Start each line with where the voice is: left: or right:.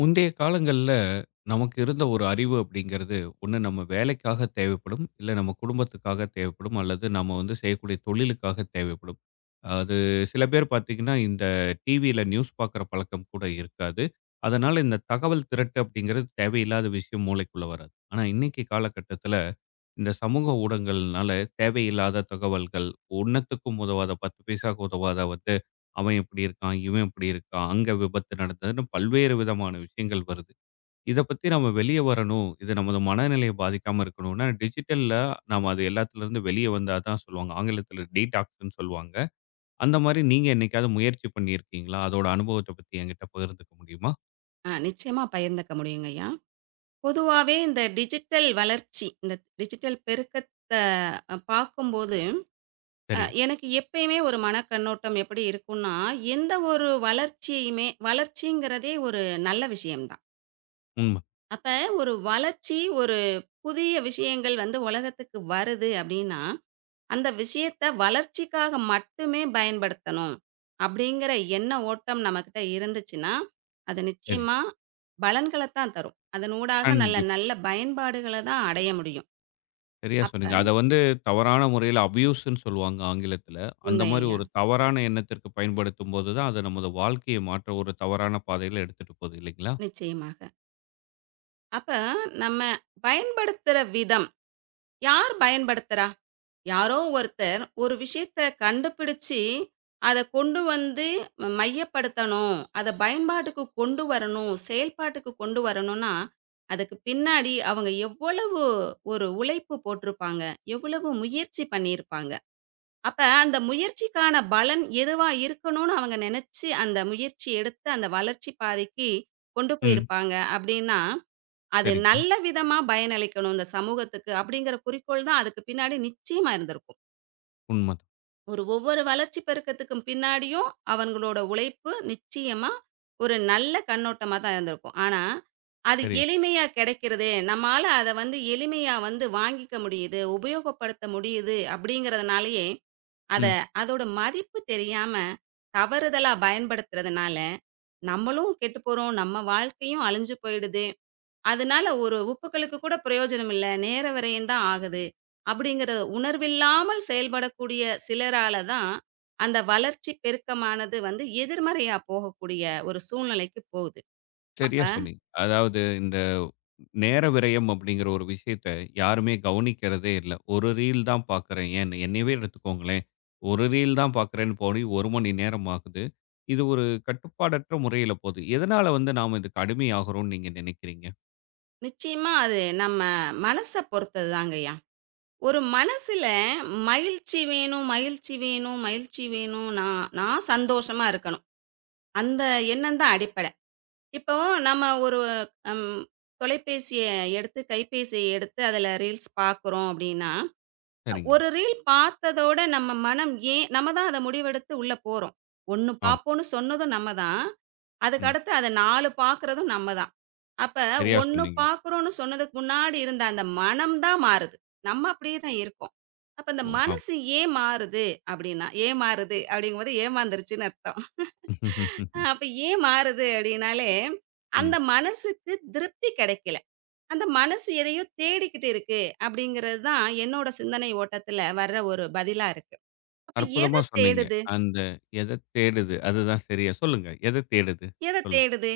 left: முந்தைய காலங்கள்ல, நமக்கு இருந்த ஒரு அறிவு அப்படிங்கிறது, ஒண்ணு நம்ம வேலைக்காக தேவைப்படும். இல்ல நம்ம குடும்பத்துக்காக தேவைப்படும். அல்லது நம்ம வந்து செய்யக்கூடிய தொழிலுக்காக தேவைப்படும். அது சில பேர் பார்த்தீங்கன்னா, இந்த டிவியில நியூஸ் பார்க்குற பழக்கம் கூட இருக்காது. அதனால இந்த தகவல் திரட்டு அப்படிங்கிறது தேவையில்லாத விஷயம் மூளைக்குள்ள வராது. ஆனா, இன்னைக்கு காலகட்டத்தில இந்த சமூக ஊடகங்கள்னால தேவையில்லாத தகவல்கள், ஒண்ணத்துக்கும் உதவாத 10 பைசாவுக்கு உதவாத வந்து, "அவன் இப்படி இருக்கான், இவன் இப்படி இருக்கான், அங்க விபத்து நடந்ததுன்னு" பல்வேறு விதமான விஷயங்கள் வருது. இத பத்தி நம்ம வெளிய வரணும். இது நமது மனநிலைய பாதிக்காம இருக்கணும்னா, டிஜிட்டல்ல நாம அது எல்லாத்துலருந்து வெளிய வந்தா தான் சொல்லுவாங்க. ஆங்கிலத்துல டீடாக்ஸ்ன்னு சொல்லுவாங்க. அந்த மாரி நீங்க என்னைக்காவது முயற்சி பண்ணியிருக்கீங்களா? அதோட அனுபவத்த பத்தி என்கிட்ட பகிர்ந்துக்க முடியுமா?
right: ஆ நிச்சயமா பகிர்ந்துக்க முடியுங்கய்யா. பொதுவாவே இந்த டிஜிட்டல் வளர்ச்சி, இந்த டிஜிட்டல் பெருக்கத்த பார்க்கும்போது,
left: சரி.
right: எனக்கு எப்பயுமே ஒரு மனக்கண்ணோட்டம் எப்படி இருக்கும்னா, எந்த ஒரு வளர்ச்சியுமே வளர்ச்சிங்கிறதே ஒரு நல்ல விஷயம் தான்.
left: உண்ம.
right: அப்ப ஒரு வளர்ச்சி, ஒரு புதிய விஷயங்கள் வந்து உலகத்துக்கு வருது அப்படின்னா, அந்த விஷயத்த வளர்ச்சிக்காக மட்டுமே பயன்படுத்தணும் அப்படிங்கிற எண்ண ஓட்டம் நம்மக்கிட்ட இருந்துச்சுன்னா, அது
left: சரி.
right: நிச்சயமா பலன்களத்தான் தரும். அதனூடாக நல்ல
left: கண்டிப்பா.
right: நல்ல பயன்பாடுகள தான் அடைய முடியும்.
left: சரியா
right: அப்ப
left: சொன்னீங்க. அத வந்து தவறான முறையில அபியூஸ்ன்னு சொல்லுவாங்க ஆங்கிலத்தில. அந்த
right: உண்மை
left: மாரி
right: ஐயா.
left: ஒரு தவறான எண்ணத்திற்கு பயன்படுத்தும்போது தான், அது நமது வாழ்க்கைய மாற்ற ஒரு தவறான பாதையில எடுத்துட்டு போகுது இல்லைங்களா?
right: நிச்சயமாக. அப்ப நம்ம பயன்படுத்துற விதம், யார் பயன்படுத்துறா? யாரோ ஒருத்தர் ஒரு விஷயத்த கண்டுபிடிச்சு, அத கொண்டு வந்து மையப்படுத்தணும். அத பயன்பாட்டுக்கு கொண்டு வரணும், செயல்பாட்டுக்கு கொண்டு வரணும்னா, அதுக்கு பின்னாடி அவங்க எவ்வளவு ஒரு உழைப்பு போட்டிருப்பாங்க, எவ்வளவு முயற்சி பண்ணியிருப்பாங்க. அப்ப அந்த முயற்சிக்கான பலன் எதுவா இருக்கணும்னு அவங்க நெனச்சு, அந்த முயற்சி எடுத்து அந்த வளர்ச்சி பாதைக்கு கொண்டு
left: ம்.
right: போயிருப்பாங்க அப்டின்னா, அது
left: சரிங்க.
right: நல்ல விதமா பயனளிக்கணும் இந்த சமூகத்துக்கு அப்டிங்கிற குறிக்கோள் தான் அதுக்கு பின்னாடி நிச்சயமா இருந்திருக்கும்.
left: உண்மதான்.
right: ஒரு ஒவ்வொரு வளர்ச்சி பெருக்கத்துக்கும் பின்னாடியும் அவங்களோட உழைப்பு நிச்சயமா ஒரு நல்ல கண்ணோட்டமா தான் இருந்திருக்கும். ஆனா, அது
left: சரியா சொன்னீங்க.
right: எளிமையா கிடைக்கிறதே, நம்மால அத வந்து எளிமையா வந்து வாங்கிக்க முடியுது, உபயோகப்படுத்த முடியுது அப்படிங்கிறதுனாலயே, அத
left: ம்.
right: அதோட மதிப்பு தெரியாம தவறுதலா பயன்படுத்துறதுனால, நம்மளும் கெட்டுப்போறோம், நம்ம வாழ்க்கையும் அழிஞ்சு போயிடுது. அதனால ஒரு உப்புக்களுக்கு கூட பிரயோஜனம் இல்ல. நேர விரயம் தான் ஆகுது. அப்படிங்கிற உணர்வில்லாமல் செயல்படக்கூடிய சிலரால தான், அந்த வளர்ச்சி பெருக்கமானது வந்து எதிர்மறையா போகக்கூடிய ஒரு சூழ்நிலைக்கு போகுது. அப்ப
left: சரியா சொன்னீங்க. அதாவது இந்த நேர விரயம் அப்படிங்கிற ஒரு விஷயத்த யாருமே கவனிக்கிறதே இல்ல. ஒரு ரீல் தான் பார்க்குறேன். ஏன் என்னையவே எடுத்துக்கோங்களேன். ஒரு ரீல் தான் பார்க்குறேன்னு போய் 1 மணி நேரம் ஆகுது. இது ஒரு கட்டுப்பாடற்ற முறையில போகுது. எதனால வந்து நாம இதுக்கு அடிமையாகுறோம்னு நீங்க நினைக்கிறீங்க?
right: நிச்சயமா அது நம்ம மனச பொறுத்தது தாங்கய்யா. ஒரு மனசுல மகிழ்ச்சி வேணும், மகிழ்ச்சி வேணும், மகிழ்ச்சி வேணும். நான் நான் சந்தோஷமா இருக்கணும். அந்த எண்ணம் தான் அடிப்படை. இப்போ நம்ம ஒரு ம், தொலைபேசிய எடுத்து, கைபேசிய எடுத்து அதில ரீல்ஸ் பார்க்குறோம் அப்படின்னா,
left: சரிங்க.
right: ஒரு ரீல் பார்த்ததோட நம்ம மனம் ஏன் நம்ம தான் அத முடிவெடுத்து உள்ள போறோம். 1
left: ஆ.
right: பார்ப்போம்ன்னு சொன்னதும் நம்ம தான். அதுக்கு
left: ம்.
right: அடுத்து அத 4 பார்க்குறதும் நம்ம தான். அப்ப
left: சரியா
right: 1
left: சொன்னீங்க.
right: பார்க்குறோம்ன்னு சொன்னதுக்கு முன்னாடி இருந்த அந்த மனம் தான் மாறுது. நம்ம அப்படியே தான் இருக்கோம். அப்ப அந்த
left: ஓ ஆம்.
right: மனசு ஏன் மாறுது அப்படின்னா, ஏன் மாறுது அப்படிங்கும்போது ஏமாந்துருச்சுன்னு அர்த்தம். அப்ப ஏன் மாறுது அப்படின்னாலே,
left: ம்.
right: அந்த மனசுக்கு திருப்தி கிடைக்கல. அந்த மனசு எதையோ தேடிக்கிட்டு இருக்கு அப்படிங்கிறது தான் என்னோட சிந்தனை ஓட்டத்துல வர்ற ஒரு பதிலா இருக்கு. அப்ப
left: அற்புதமா
right: எத
left: சொன்னீங்க.
right: தேடுது?
left: அந்த எத தேடுது? அதுதான் சரியா சொல்லுங்க. எத தேடுது?
right: எத
left: சொல்லுங்க,
right: தேடுது?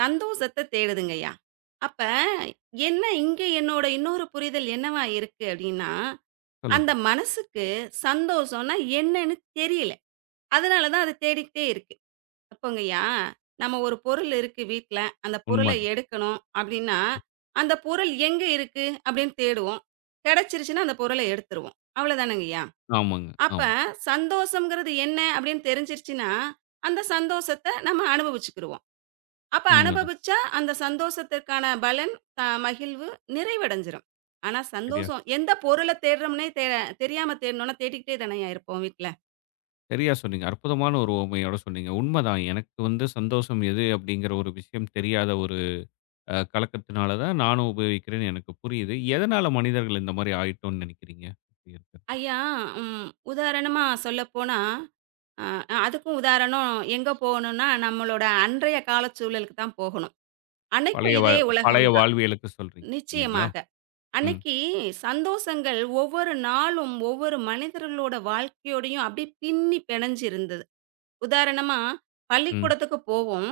right: சந்தோஷத்த தேடுதுங்கய்யா. அப்ப என்ன இங்க என்னோட இன்னொரு புரிதல் என்னவா இருக்கு அப்படின்னா,
left: சொல்லுங்க.
right: அந்த மனசுக்கு சந்தோஷம்னா என்னன்னு தெரியல. அதனால தான் அது தேடிக்கிட்டே இருக்கு. தப்புங்கய்யா. நம்ம ஒரு பொருள் இருக்கு வீட்ல. அந்த பொருள
left: உண்மதான்.
right: எடுக்கணும் அப்டின்னா, அந்த பொருள் எங்க இருக்கு அப்டின்னு தேடுவோம். கிடைச்சிருச்சுன்னா அந்த பொருள எடுத்துருவோம். அவ்வளோதானங்கய்யா.
left: ஆமாங்க.
right: அப்ப
left: ஆமா.
right: சந்தோஷம்ங்கிறது என்ன அப்டின்னு தெரிஞ்சிருச்சுன்னா, அந்த சந்தோஷத்த நம்ம அனுபவிச்சுக்கிருவோம். அப்ப
left: உண்மதான்.
right: அனுபவிச்சா அந்த சந்தோஷத்திற்கான பலன், த மகிழ்வு நிறைவடைஞ்சிரும். ஆனா
left: சரியா சொ
right: சந்தோஷம் எந்த பொருள தேடுறோம்னே தெரியாம தேடணும்னா தேடிக்கிட்டே தானேய்யா இருப்போம் வீட்ல.
left: சரியா சொன்னீங்க. அற்புதமான ஒரு உவமையோட சொன்னீங்க. உண்மதான். எனக்கு வந்து சந்தோஷம் எது அப்படிங்கிற ஒரு விஷயம் தெரியாத ஒரு கலக்கத்தினால தான் நானும் உபயோகிக்கிறேன்னு எனக்கு புரியுது. எதனால மனிதர்கள் இந்த மாரி ஆயிட்டோம்னு நெனைக்கிறீங்க?
right: ஐயா உதாரணமா சொல்லப்போனா அ அதுக்கும் உதாரணம் எங்க போகணும்னா, நம்மளோட அன்றைய காலச்சூழலுக்கு தான் போகணும். அன்னைக்கும்
left: பழைய வ
right: இதே
left: பழைய
right: உலகம் தான்.
left: வாழ்வியலுக்கு சொல்றீங்க இல்லைங்களா?
right: நிச்சயமாக.
left: ம்,
right: அன்னைக்கு சந்தோஷங்கள் ஒவ்வொரு நாளும், ஒவ்வொரு மனிதர்களோட வாழ்க்கையோடையும் அப்படியே பின்னி பிணைஞ்சு இருந்தது. உதாரணமா,
left: ம்.
right: பள்ளிக்கூடத்துக்கு போவோம்.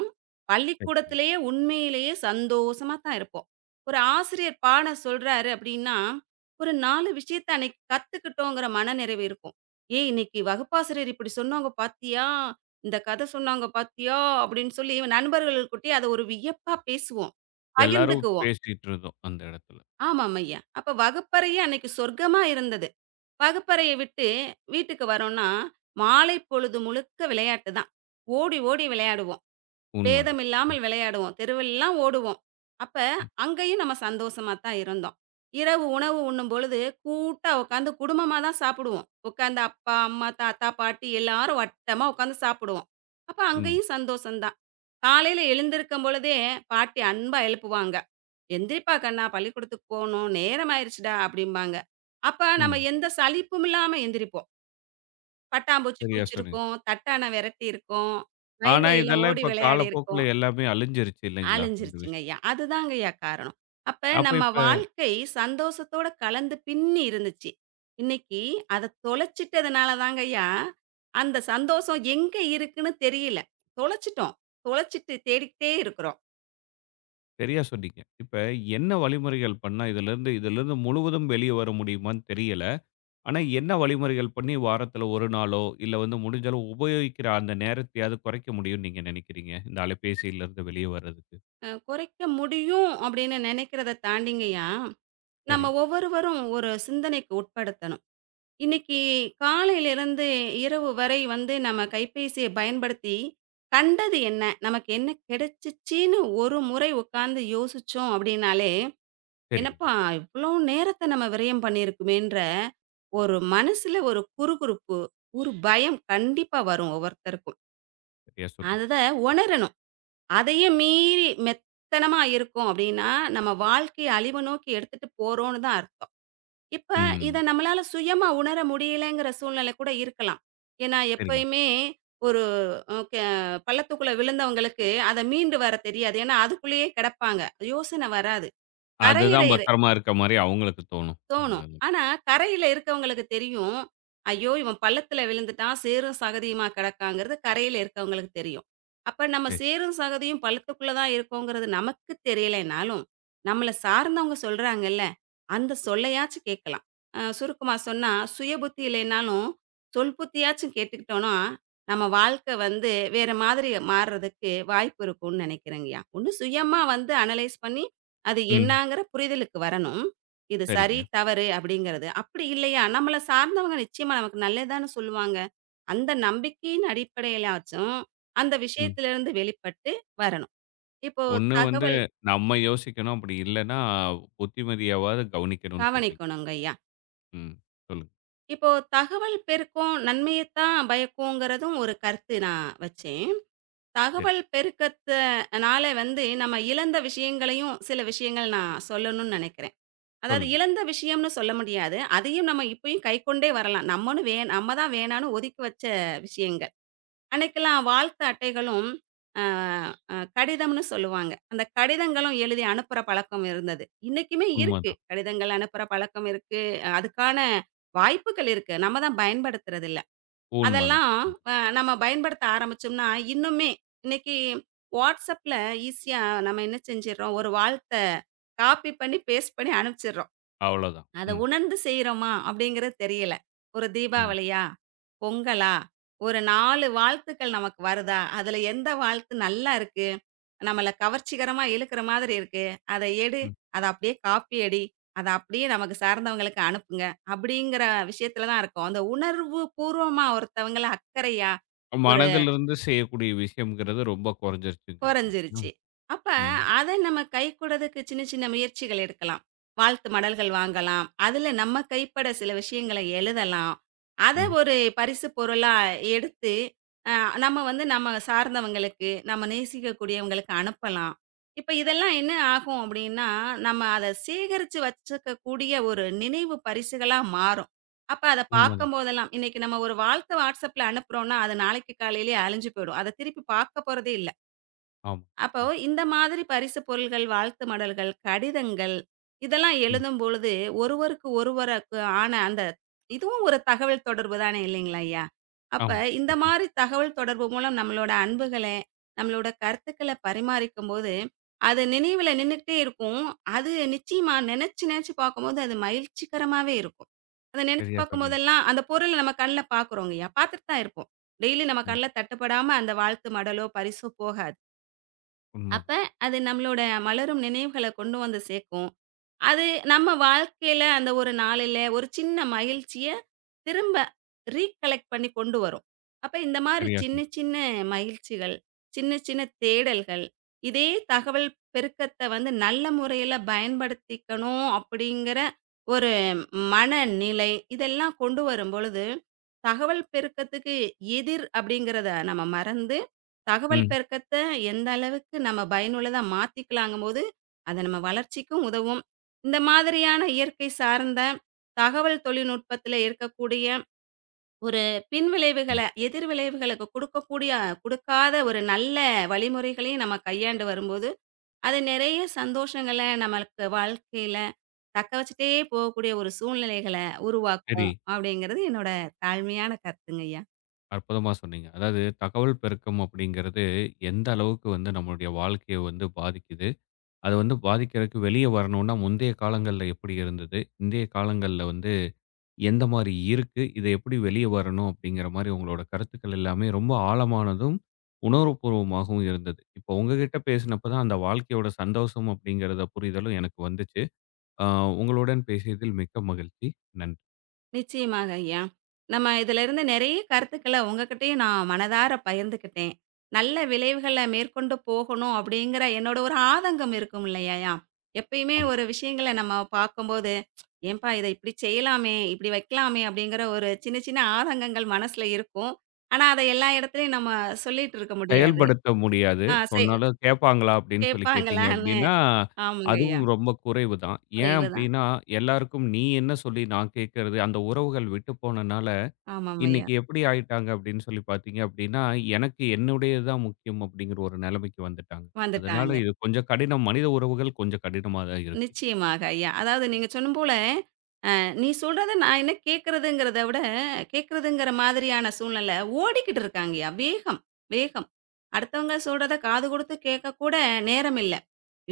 left: சரிங்க.
right: பள்ளிக்கூடத்திலேயே உண்மையிலேயே சந்தோஷமா தான் இருப்போம். ஒரு ஆசிரியர் பாடம் சொல்றாரு அப்படின்னா, ஒரு 4 விஷயத்த அன்னைக்கு கத்துக்கிட்டோங்கிற மனநிறைவு இருக்கும். "ஏய்! இன்னைக்கு வகுப்பாசிரியர் இப்படி சொன்னாங்க பாத்தியா? இந்த கதை சொன்னாங்க பாத்தியா?" அப்படின்னு சொல்லி நண்பர்களுக்கூட்டி அத ஒரு வியப்பா பேசுவோம்.
left: எல்லாரும்
right: பகிர்ந்துக்குவோம்.
left: பேசிட்டு இருந்தோம் அந்த இடத்துல.
right: ஆமாம் ஐயா. அப்ப வகுப்பறையே அன்னைக்கு சொர்க்கமா இருந்தது. வகுப்பறைய விட்டு வீட்டுக்கு வரோம்னா, மாலை பொழுது முழுக்க விளையாட்டு தான். ஓடி, ஓடி விளையாடுவோம். பேதம்
left: உண்மதான். ம்,
right: இல்லாமல் விளையாடுவோம். தெருவெல்லாம் ஓடுவோம். அப்ப
left: ம்.
right: அங்கேயும் நம்ம சந்தோஷமா தான் இருந்தோம். இரவு உணவு உண்ணும் பொழுது கூட்டா உட்காந்து குடும்பமா தான் சாப்பிடுவோம். உட்காந்து அப்பா, அம்மா, தாத்தா, பாட்டி எல்லாரும் வட்டமா உட்காந்து சாப்பிடுவோம். அப்ப
left: உண்ம,
right: அங்கேயும் சந்தோஷம் தான். காலையில எழுந்திருக்கும் பொழுதே பாட்டி அன்பா எழுப்புவாங்க. "எந்திரிப்பா கண்ணா! பள்ளிக்கூடத்துக்கு போணும். நேரம் ஆயிருச்சுடா" அப்படிம்பாங்க. அப்ப
left: உண்ம.
right: நம்ம எந்த சலிப்பும் இல்லாம எந்திரிப்போம். பட்டாம்பூச்சி
left: சரியா சொன்னீங்க.
right: புடிச்சிருக்கும், தட்டான விரட்டியிருக்கும்,
left: ஆனா,
right: வயல்வெளியில
left: இதெல்லாம்
right: ஓடி
left: இப்ப
right: விளையாடியிருக்கோம்.
left: காலப்போக்குல எல்லாமே அழிஞ்சிருச்சு இல்லைங்களா? இந்த விஷயம்.
right: அலைஞ்சிருச்சுங்கய்யா. அதுதாங்கய்யா காரணம். அப்ப
left: அப்ப
right: நம்ம
left: இப்ப
right: வாழ்க்கை சந்தோஷத்தோட கலந்து பின்னி இருந்துச்சு. இன்னைக்கு அத தொலைச்சிட்டதுனால தாங்கய்யா, அந்த சந்தோஷம் எங்க இருக்குன்னு தெரியல. தொலைச்சிட்டோம். தொலைச்சிட்டு தேடிக்கிட்டே இருக்கிறோம்.
left: சரியா சொன்னீங்க. இப்ப என்ன வழிமுறைகள் பண்ணா இதிலிருந்து இதிலிருந்து முழுவதும் வெளிய வர முடியுமான்னு தெரியல. ஆனா, என்ன வழிமுறைகள் பண்ணி வாரத்துல 1 நாளோ, இல்ல வந்து முடிஞ்ச அளவு உபயோகிக்கிற அந்த நேரத்தையாவது குறைக்க முடியும்னு நீங்க நினைக்கிறீங்க? இந்த அலைபேசியிலிருந்து வெளிய வர்றதுக்கு.
right: குறைக்க முடியும் அப்படின்னு நினைக்கிறத தாண்டிங்கயா, நம்ம
left: சரி,
right: ஒவ்வொருவரும் ஒரு சிந்தனைக்கு உட்படுத்தணும். இன்னைக்கு காலையிலிருந்து இரவு வரை வந்து நம்ம கைபேசியை பயன்படுத்தி, கண்டது என்ன? நமக்கு என்ன கிடைச்சிச்சின்னு ஒரு முறை உட்கார்ந்து யோசிச்சோம் அப்படின்னாலே,
left: சரிங்க.
right: "என்னப்பா இவ்வளோ நேரத்த நம்ம விரயம் பண்ணியிருக்குமேன்ற" ஒரு மனசுல ஒரு குறுகுறுப்பு, ஒரு பயம் கண்டிப்பா வரும் ஒவ்வொருத்தருக்கும்.
left: சரியா சொன்னீங்க.
right: அத உணரணும். அதையும் மீறி மெத்தனமா இருக்கும் அப்படின்னா, நம்ம வாழ்க்கைய அழிவு நோக்கி எடுத்துட்டு போறோம்னு தான் அர்த்தம். இப்ப இத
left: ம்.
right: நம்மளால சுயமா உணர முடியலைங்கிற சூழ்நிலை கூட இருக்கலாம். ஏன்னா
left: சரிங்க.
right: எப்பயுமே ஒரு அ கெ பள்ளத்துக்குள்ள விழுந்தவங்களுக்கு அத மீண்டு வர தெரியாது. ஏன்னா அதுக்குள்ளேயே கிடப்பாங்க. யோசனை வராது. கரையிற
left: அதுதான் பத்திரமா இருக்க மாரி அவங்களுக்கு தோணும்.
right: தோணும். ஆனா கரையில இருக்கவங்களுக்கு தெரியும். ஐயோ! இவன் பள்ளத்துல விழுந்துட்டான். சேரும் சகதியுமா கிடக்காங்கிறது கரையில இருக்கவங்களுக்கு தெரியும். அப்ப நம்ம
left: சரி.
right: சேரும் சகதியும் பள்ளத்துக்குள்ள தான் இருக்கோங்கிறது நமக்கு தெரியலைனாலும், நம்மள சார்ந்தவங்க சொல்றாங்கல்ல, அந்த சொல்லையாச்சு கேட்கலாம். சுருக்கமா சொன்னா, சுய புத்தி இல்லைனாலும், சொல் புத்தியாச்சும் கேட்டுக்கிட்டோம்னா, நம்ம வாழ்க்கை வந்து வேற மாதிரி மாறுறதுக்கு வாய்ப்பு இருக்கும்னு நினைக்கிறேங்கய்யா. ஒண்ணு சுயமா வந்து அனலைஸ் பண்ணி, அது
left: ம்.
right: என்னாங்கிற புரிதலுக்கு வரணும். இது சரி,
left: சரிங்க.
right: தவறு அப்படிங்கிறது. அப்படி இல்லையா, நம்மள சார்ந்தவங்க நிச்சயமா நமக்கு நல்லதுதான்னு சொல்லுவாங்க. அந்த நம்பிக்கையின் அடிப்படையிலாச்சும், அந்த
left: ம்.
right: விஷயத்திலிருந்து வெளிப்பட்டு வரணும். இப்போ
left: ஒண்ணு வந்து
right: தகவல்
left: நம்ம யோசிக்கணும். அப்படி இல்லன்னா, புத்திமதியாவாவது கவனிக்கணும்னு சொல்றீங்க.
right: கவனிக்கணுங்கய்யா.
left: ம். சொல்லுங்க.
right: இப்போ தகவல் பெருக்கம் நன்மையத்தான் பயக்குங்கிறதும் ஒரு கருத்து நான் வச்சேன்.
left: சரி.
right: தகவல் பெருக்கத்தனால வந்து நம்ம இழந்த விஷயங்களையும் சில விஷயங்கள் நான் சொல்லணும்னு நெனைக்கிறேன். அதாவது
left: சொல்லுங்க.
right: இழந்த விஷயம்னு சொல்ல முடியாது. அதையும் நம்ம இப்பயும் கைக்கொண்டே வரலாம். நம்மன்னு நம்ம தான் வேணான்னு ஒதுக்கி வச்ச விஷயங்கள். அன்னைக்கெல்லாம் வாழ்த்து அட்டைகளும், அ அ கடிதம்னு சொல்லுவாங்க. அந்த கடிதங்களும் எழுதி அனுப்புற பழக்கம் இருந்தது. இன்னைக்குமே இருக்கு.
left: உண்மதான்.
right: கடிதங்கள் அனுப்புற பழக்கம் இருக்கு. அதுக்கான வாய்ப்புகள் இருக்கு. நம்ம தான் பயன்படுத்துறதில்ல.
left: உண்மதான்.
right: அதெல்லாம்
left: ம்.
right: நம்ம பயன்படுத்த ஆரம்பிச்சோம்னா, இன்னுமே இன்னைக்கு WhatsAppல ஈஸியா நம்ம என்ன செஞ்சிடுறோம், ஒரு வாழ்த்த காப்பி பண்ணி, பேஸ்ட் பண்ணி அனுப்பிச்சிடுறோம்.
left: அவ்வளோதான்.
right: அத
left: ம்.
right: உணர்ந்து செய்றோமா? அப்படிங்கிறது தெரியல. ஒரு
left: உண்ம.
right: தீபாவளியா? பொங்கலா? ஒரு 4 வாழ்த்துக்கள் நமக்கு வருதா? அதுல எந்த வாழ்த்து நல்லா இருக்கு? நம்மள கவர்ச்சிகரமா இழுக்கிற மாதிரி இருக்கு. அத எடு.
left: ம்.
right: அத அப்படியே காப்பி அடி. அத அப்படியே நமக்கு சார்ந்தவங்களுக்கு அனுப்புங்க. அப்படிங்கிற விஷயத்துல தான் இருக்கோம். அந்த உணர்வு பூர்வமா ஒருத்தவங்கள அக்கறையா
left: மனதிலிருந்து செய்யக்கூடிய விஷயம்ங்கிறது ரொம்ப குறைஞ்சிருச்சுங்கிறீங்க இல்லையா?
right: குறைஞ்சிருச்சு. அப்ப
left: ம்.
right: அத நம்ம கைக்கூடதுக்கு சின்ன சின்ன முயற்சிகள் எடுக்கலாம். வாழ்த்து மடல்கள் வாங்கலாம். அதுல நம்ம கைப்பட சில விஷயங்கள எழுதலாம். அத
left: ம்.
right: ஒரு பரிசு பொருளா எடுத்து, அ நம்ம வந்து நம்ம சார்ந்தவங்களுக்கு, நம்ம நேசிக்கக்கூடியவங்களுக்கு அனுப்பலாம். இப்ப இதெல்லாம் என்ன ஆகும் அப்படின்னா, நம்ம அத சேகரிச்சு வச்சுக்கக்கூடிய ஒரு நினைவு பரிசுகளா மாறும். அப்ப அத
left: உண்மதான்.
right: பார்க்கும்போதெல்லாம், இன்னைக்கு நம்ம ஒரு வாழ்த்த WhatsAppல அனுப்புறோம்னா, அது நாளைக்கு காலையிலேயே அழிஞ்சு போயிடும். அத திருப்பி பார்க்க போறதே இல்ல.
left: ஆமா.
right: அப்போ
left: ஆமா.
right: இந்த மாதிரி பரிசு பொருள்கள், வாழ்த்து மடல்கள், கடிதங்கள் இதெல்லாம்
left: ம்.
right: எழுதும்பொழுது ஒருவருக்கு ஒருவருக்கு ஆன அந்த இதுவும் ஒரு தகவல் தொடர்பு தானே இல்லைங்களா ஐயா? அப்ப
left: ஆமா.
right: இந்த
left: சரியா
right: மாரி தகவல் தொடர்பு மூலம் நம்மளோட அன்புகளை, நம்மளோட கருத்துக்கள பரிமாறிக்கும்போது, அது நினைவுல நின்னுக்கிட்டே இருக்கும். அது நிச்சயமா நினைச்சு நினைச்சு பார்க்கும்போது அது மகிழ்ச்சிகரமாவே இருக்கும். அத நினைச்சு
left: சரியா சொன்னீங்க.
right: பார்க்கும்போதெல்லாம் அந்த பொருள நம்ம கண்ல பார்க்குறோங்கய்யா. பார்த்துட்டு தான் இருப்போம். டெய்லி நம்ம
left: ம்.
right: கண்ல தட்டுப்படாம அந்த வாழ்த்து மடலோ, பரிசோ போகாது.
left: உண்மதான்.
right: அப்ப அது நம்மளோட மலரும் நினைவுகள கொண்டு வந்து சேர்க்கும். அது நம்ம வாழ்க்கையில அந்த ஒரு நாளில ஒரு சின்ன மகிழ்ச்சிய திரும்ப ரீகலெக்ட் பண்ணி கொண்டு வரும். அப்ப இந்த மாரி
left: சரியா
right: சின்ன
left: சொன்னீங்க.
right: சின்ன மகிழ்ச்சிகள், சின்ன சின்ன தேடல்கள், இதே தகவல் பெருக்கத்த வந்து நல்ல முறையில பயன்படுத்திக்கணும் அப்படிங்கிற ஒரு மனநிலை, இதெல்லாம் கொண்டு வரும்பொழுது, தகவல் பெருக்கத்துக்கு எதிர் அப்படிங்கிறத நம்ம மறந்து, தகவல்
left: ம்.
right: பெருக்கத்த எந்த அளவுக்கு நம்ம பயனுள்ளதா மாத்திக்கலாங்கும்போது, அது நம்ம வளர்ச்சிக்கும் உதவும். இந்த மாதிரியான இயற்கை சார்ந்த தகவல் தொழில்நுட்பத்தில இருக்கக்கூடிய ஒரு
left: ம்.
right: பின்விளைவுகள, எதிர்விளைவுகளுக்கு குடுக்கக்கூடிய குடுக்காத ஒரு நல்ல வழிமுறைகளையும் நம்ம கையாண்டு வரும்போது, அது நிறைய சந்தோஷங்கள நமக்கு வாழ்க்கையில தக்க வச்சுட்டே போகக்கூடிய ஒரு சூழ்நிலைகள
left: சரி.
right: உருவாக்கும். அப்படிங்கிறது என்னோட தாழ்மையான கருத்துங்கய்யா.
left: அற்புதமா சொன்னீங்க. அதாவது தகவல் பெருக்கம் அப்படிங்கிறது எந்த அளவுக்கு வந்து நம்மளுடைய வாழ்க்கைய வந்து பாதிக்குது. அது வந்து பாதிக்கிறதுக்கு வெளிய வரணும்னா முந்தைய காலங்கள்ல எப்படி இருந்தது? இன்றைய காலங்கள்ல வந்து எந்த மாரி இருக்கு? இத எப்படி வெளிய வரணும்? அப்படிங்கிற மாரி உங்களோட கருத்துக்கள் எல்லாமே ரொம்ப ஆழமானதும், உணர்வுபூர்வமாகவும் இருந்தது. இப்போ உங்ககிட்ட பேசினப்ப தான் அந்த வாழ்க்கையோட சந்தோஷம் அப்படிங்கிறத புரிதலும் எனக்கு வந்துச்சு. அ உங்களுடன் பேசியதில் மிக்க மகிழ்ச்சி. நன்றி.
right: நிச்சயமாக ஐயா. நம்ம இதிலிருந்து நெறைய கருத்துக்கள உங்ககிட்டயும் நான் மனதார பகிர்ந்துக்கிட்டேன். நல்ல விளைவுகள மேற்கொண்டு போகணும் அப்டிங்கிற என்னோட ஒரு ஆதங்கம் இருக்கும் இல்லையாயா? எப்பயுமே ஒரு விஷயங்கள நம்ம பார்க்கும்போது, "ஏன்பா இத இப்டி செய்யலாமே, இப்டி வைக்கலாமே" அப்டிங்கிற ஒரு சின்ன சின்ன ஆதங்கங்கள் மனசுல இருக்கும். ஆனா, அத எல்லா இடத்துலயும் நம்ம சொல்லிட்டு இருக்க முடியாது.
left: செயல்படுத்த முடியாது.
right: ஆ
left: சொன்னாலும் கேட்பாங்களா அப்படின்னு சொல்லி கேட்டீங்க
right: கேட்பாங்களான்னு.
left: அப்படின்னா,
right: ஆமாங்க ஐயா.
left: அதுவும் ரொம்ப குறைவு தான். ஏன்
right: குறைவு தான்.
left: அப்படின்னா, எல்லாருக்கும் நீ என்ன சொல்லி நான் கேட்கறது, அந்த உறவுகள் விட்டு போனனால,
right: ஆமாம் ஐயா.
left: இன்னைக்கு எப்படி ஆயிட்டாங்க அப்படின்னு சொல்லி பார்த்தீங்க அப்படின்னா, எனக்கு என்னுடையது தான் முக்கியம் அப்படிங்கிற ஒரு நிலைமைக்கு வந்துட்டாங்க. அதனால
right: வந்துட்டாங்க.
left: இது கொஞ்சம் கடினம். மனித உறவுகள் கொஞ்சம் கடினமா தான் இருக்கு.
right: நிச்சயமாக ஐயா. அதாவது நீங்க சொன்னும் போல நீ சொல்றத நான் என்ன கேட்கிறதுங்கிறத விட, கேட்கிறதுங்கிற மாதிரியான சூழ்நிலை ஓடிக்கிட்டு இருக்காங்கயா. வேகம், வேகம். அடுத்தவங்க சொல்றத காது குடுத்து கேட்க கூட நேரம் இல்ல.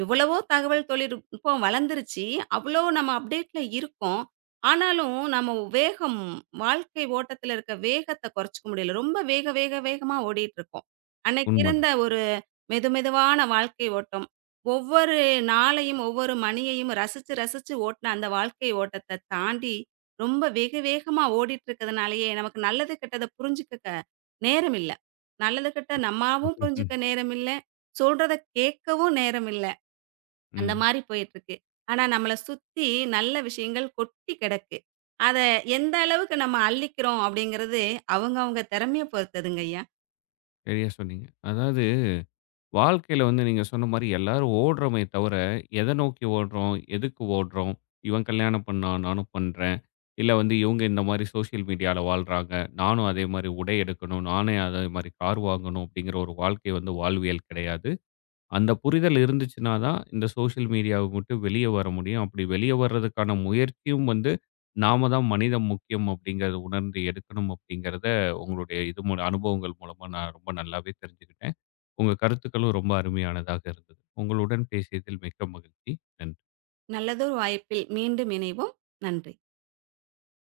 right: எவ்வளவோ தகவல் தொழில்நுட்பம் வளர்ந்துருச்சு. அவ்வளோ நம்ம அப்டேட்ல இருக்கோம். ஆனாலும் நம்ம வேகம், வாழ்க்கை ஓட்டத்தில இருக்க வேகத்த குறைச்சுக்க முடியல. ரொம்ப வேக, வேக, வேகமா ஓடிட்டு இருக்கோம். அன்னைக்கு இருந்த
left: உண்மதான்.
right: ஒரு மெது மெதுவான வாழ்க்கை ஓட்டம். ஒவ்வொரு நாளையும், ஒவ்வொரு மணியையும் ரசிச்சு, ரசிச்சு ஓட்டுன அந்த வாழ்க்கை ஓட்டத்த தாண்டி, ரொம்ப வெகு வேகமா ஓடிட்டு இருக்கிறதுனாலேயே, நமக்கு நல்லது, கெட்டத புரிஞ்சுக்கக்க நேரம் இல்ல. நல்லது, கெட்ட நம்மாவும்
left: ம்.
right: புரிஞ்சுக்க நேரம் இல்ல. சொல்றத கேட்கவும் நேரம் இல்ல. அந்த
left: ம்,
right: மாரி போயிட்டுருக்கு. ஆனா, நம்மள சுத்தி நல்ல விஷயங்கள் கொட்டி கிடக்கு. அத எந்த அளவுக்கு நம்ம அள்ளிக்கிறோம் அப்படிங்கிறது, அவங்கவங்க திறமைய பொறுத்ததுங்கய்யா.
left: சரியா சொன்னீங்க. அதாவது வாழ்க்கையில வந்து நீங்க சொன்ன மாரி எல்லாரும் ஓடுறோமே தவிர, எத நோக்கி ஓடுறோம்? எதுக்கு ஓடுறோம்? இவன் கல்யாணம் பண்ணா நானும் பண்றேன். இல்ல வந்து இவங்க இந்த மாரி சோசியல் மீடியால வாழ்றாங்க. நானும் அதே மாரி உடை எடுக்கணும். நானே அதே மாரி கார் வாங்கணும் அப்படிங்கிற ஒரு வாழ்க்கை வந்து வாழ்வியல் கிடையாது. அந்த புரிதல் இருந்துச்சுன்னா தான் இந்த சோசியல் மீடியாவ விட்டு வெளிய வர முடியும். அப்படி வெளிய வர்றதுக்கான முயற்சியும் வந்து நாம தான் மனிதம் முக்கியம் அப்படிங்கிறத உணர்ந்து எடுக்கணும் அப்படிங்கிறத உங்களுடைய இது மூல அனுபவங்கள் மூலமா நான் ரொம்ப நல்லாவே தெரிஞ்சுக்கிட்டேன். உங்க கருத்துக்களும் ரொம்ப அருமையானதாக இருந்தது. உங்களுடன் பேசியதில் மிக்க மகிழ்ச்சி. நன்றி.
right: நல்லதொரு வாய்ப்பில் மீண்டும் இணைவோம். நன்றி.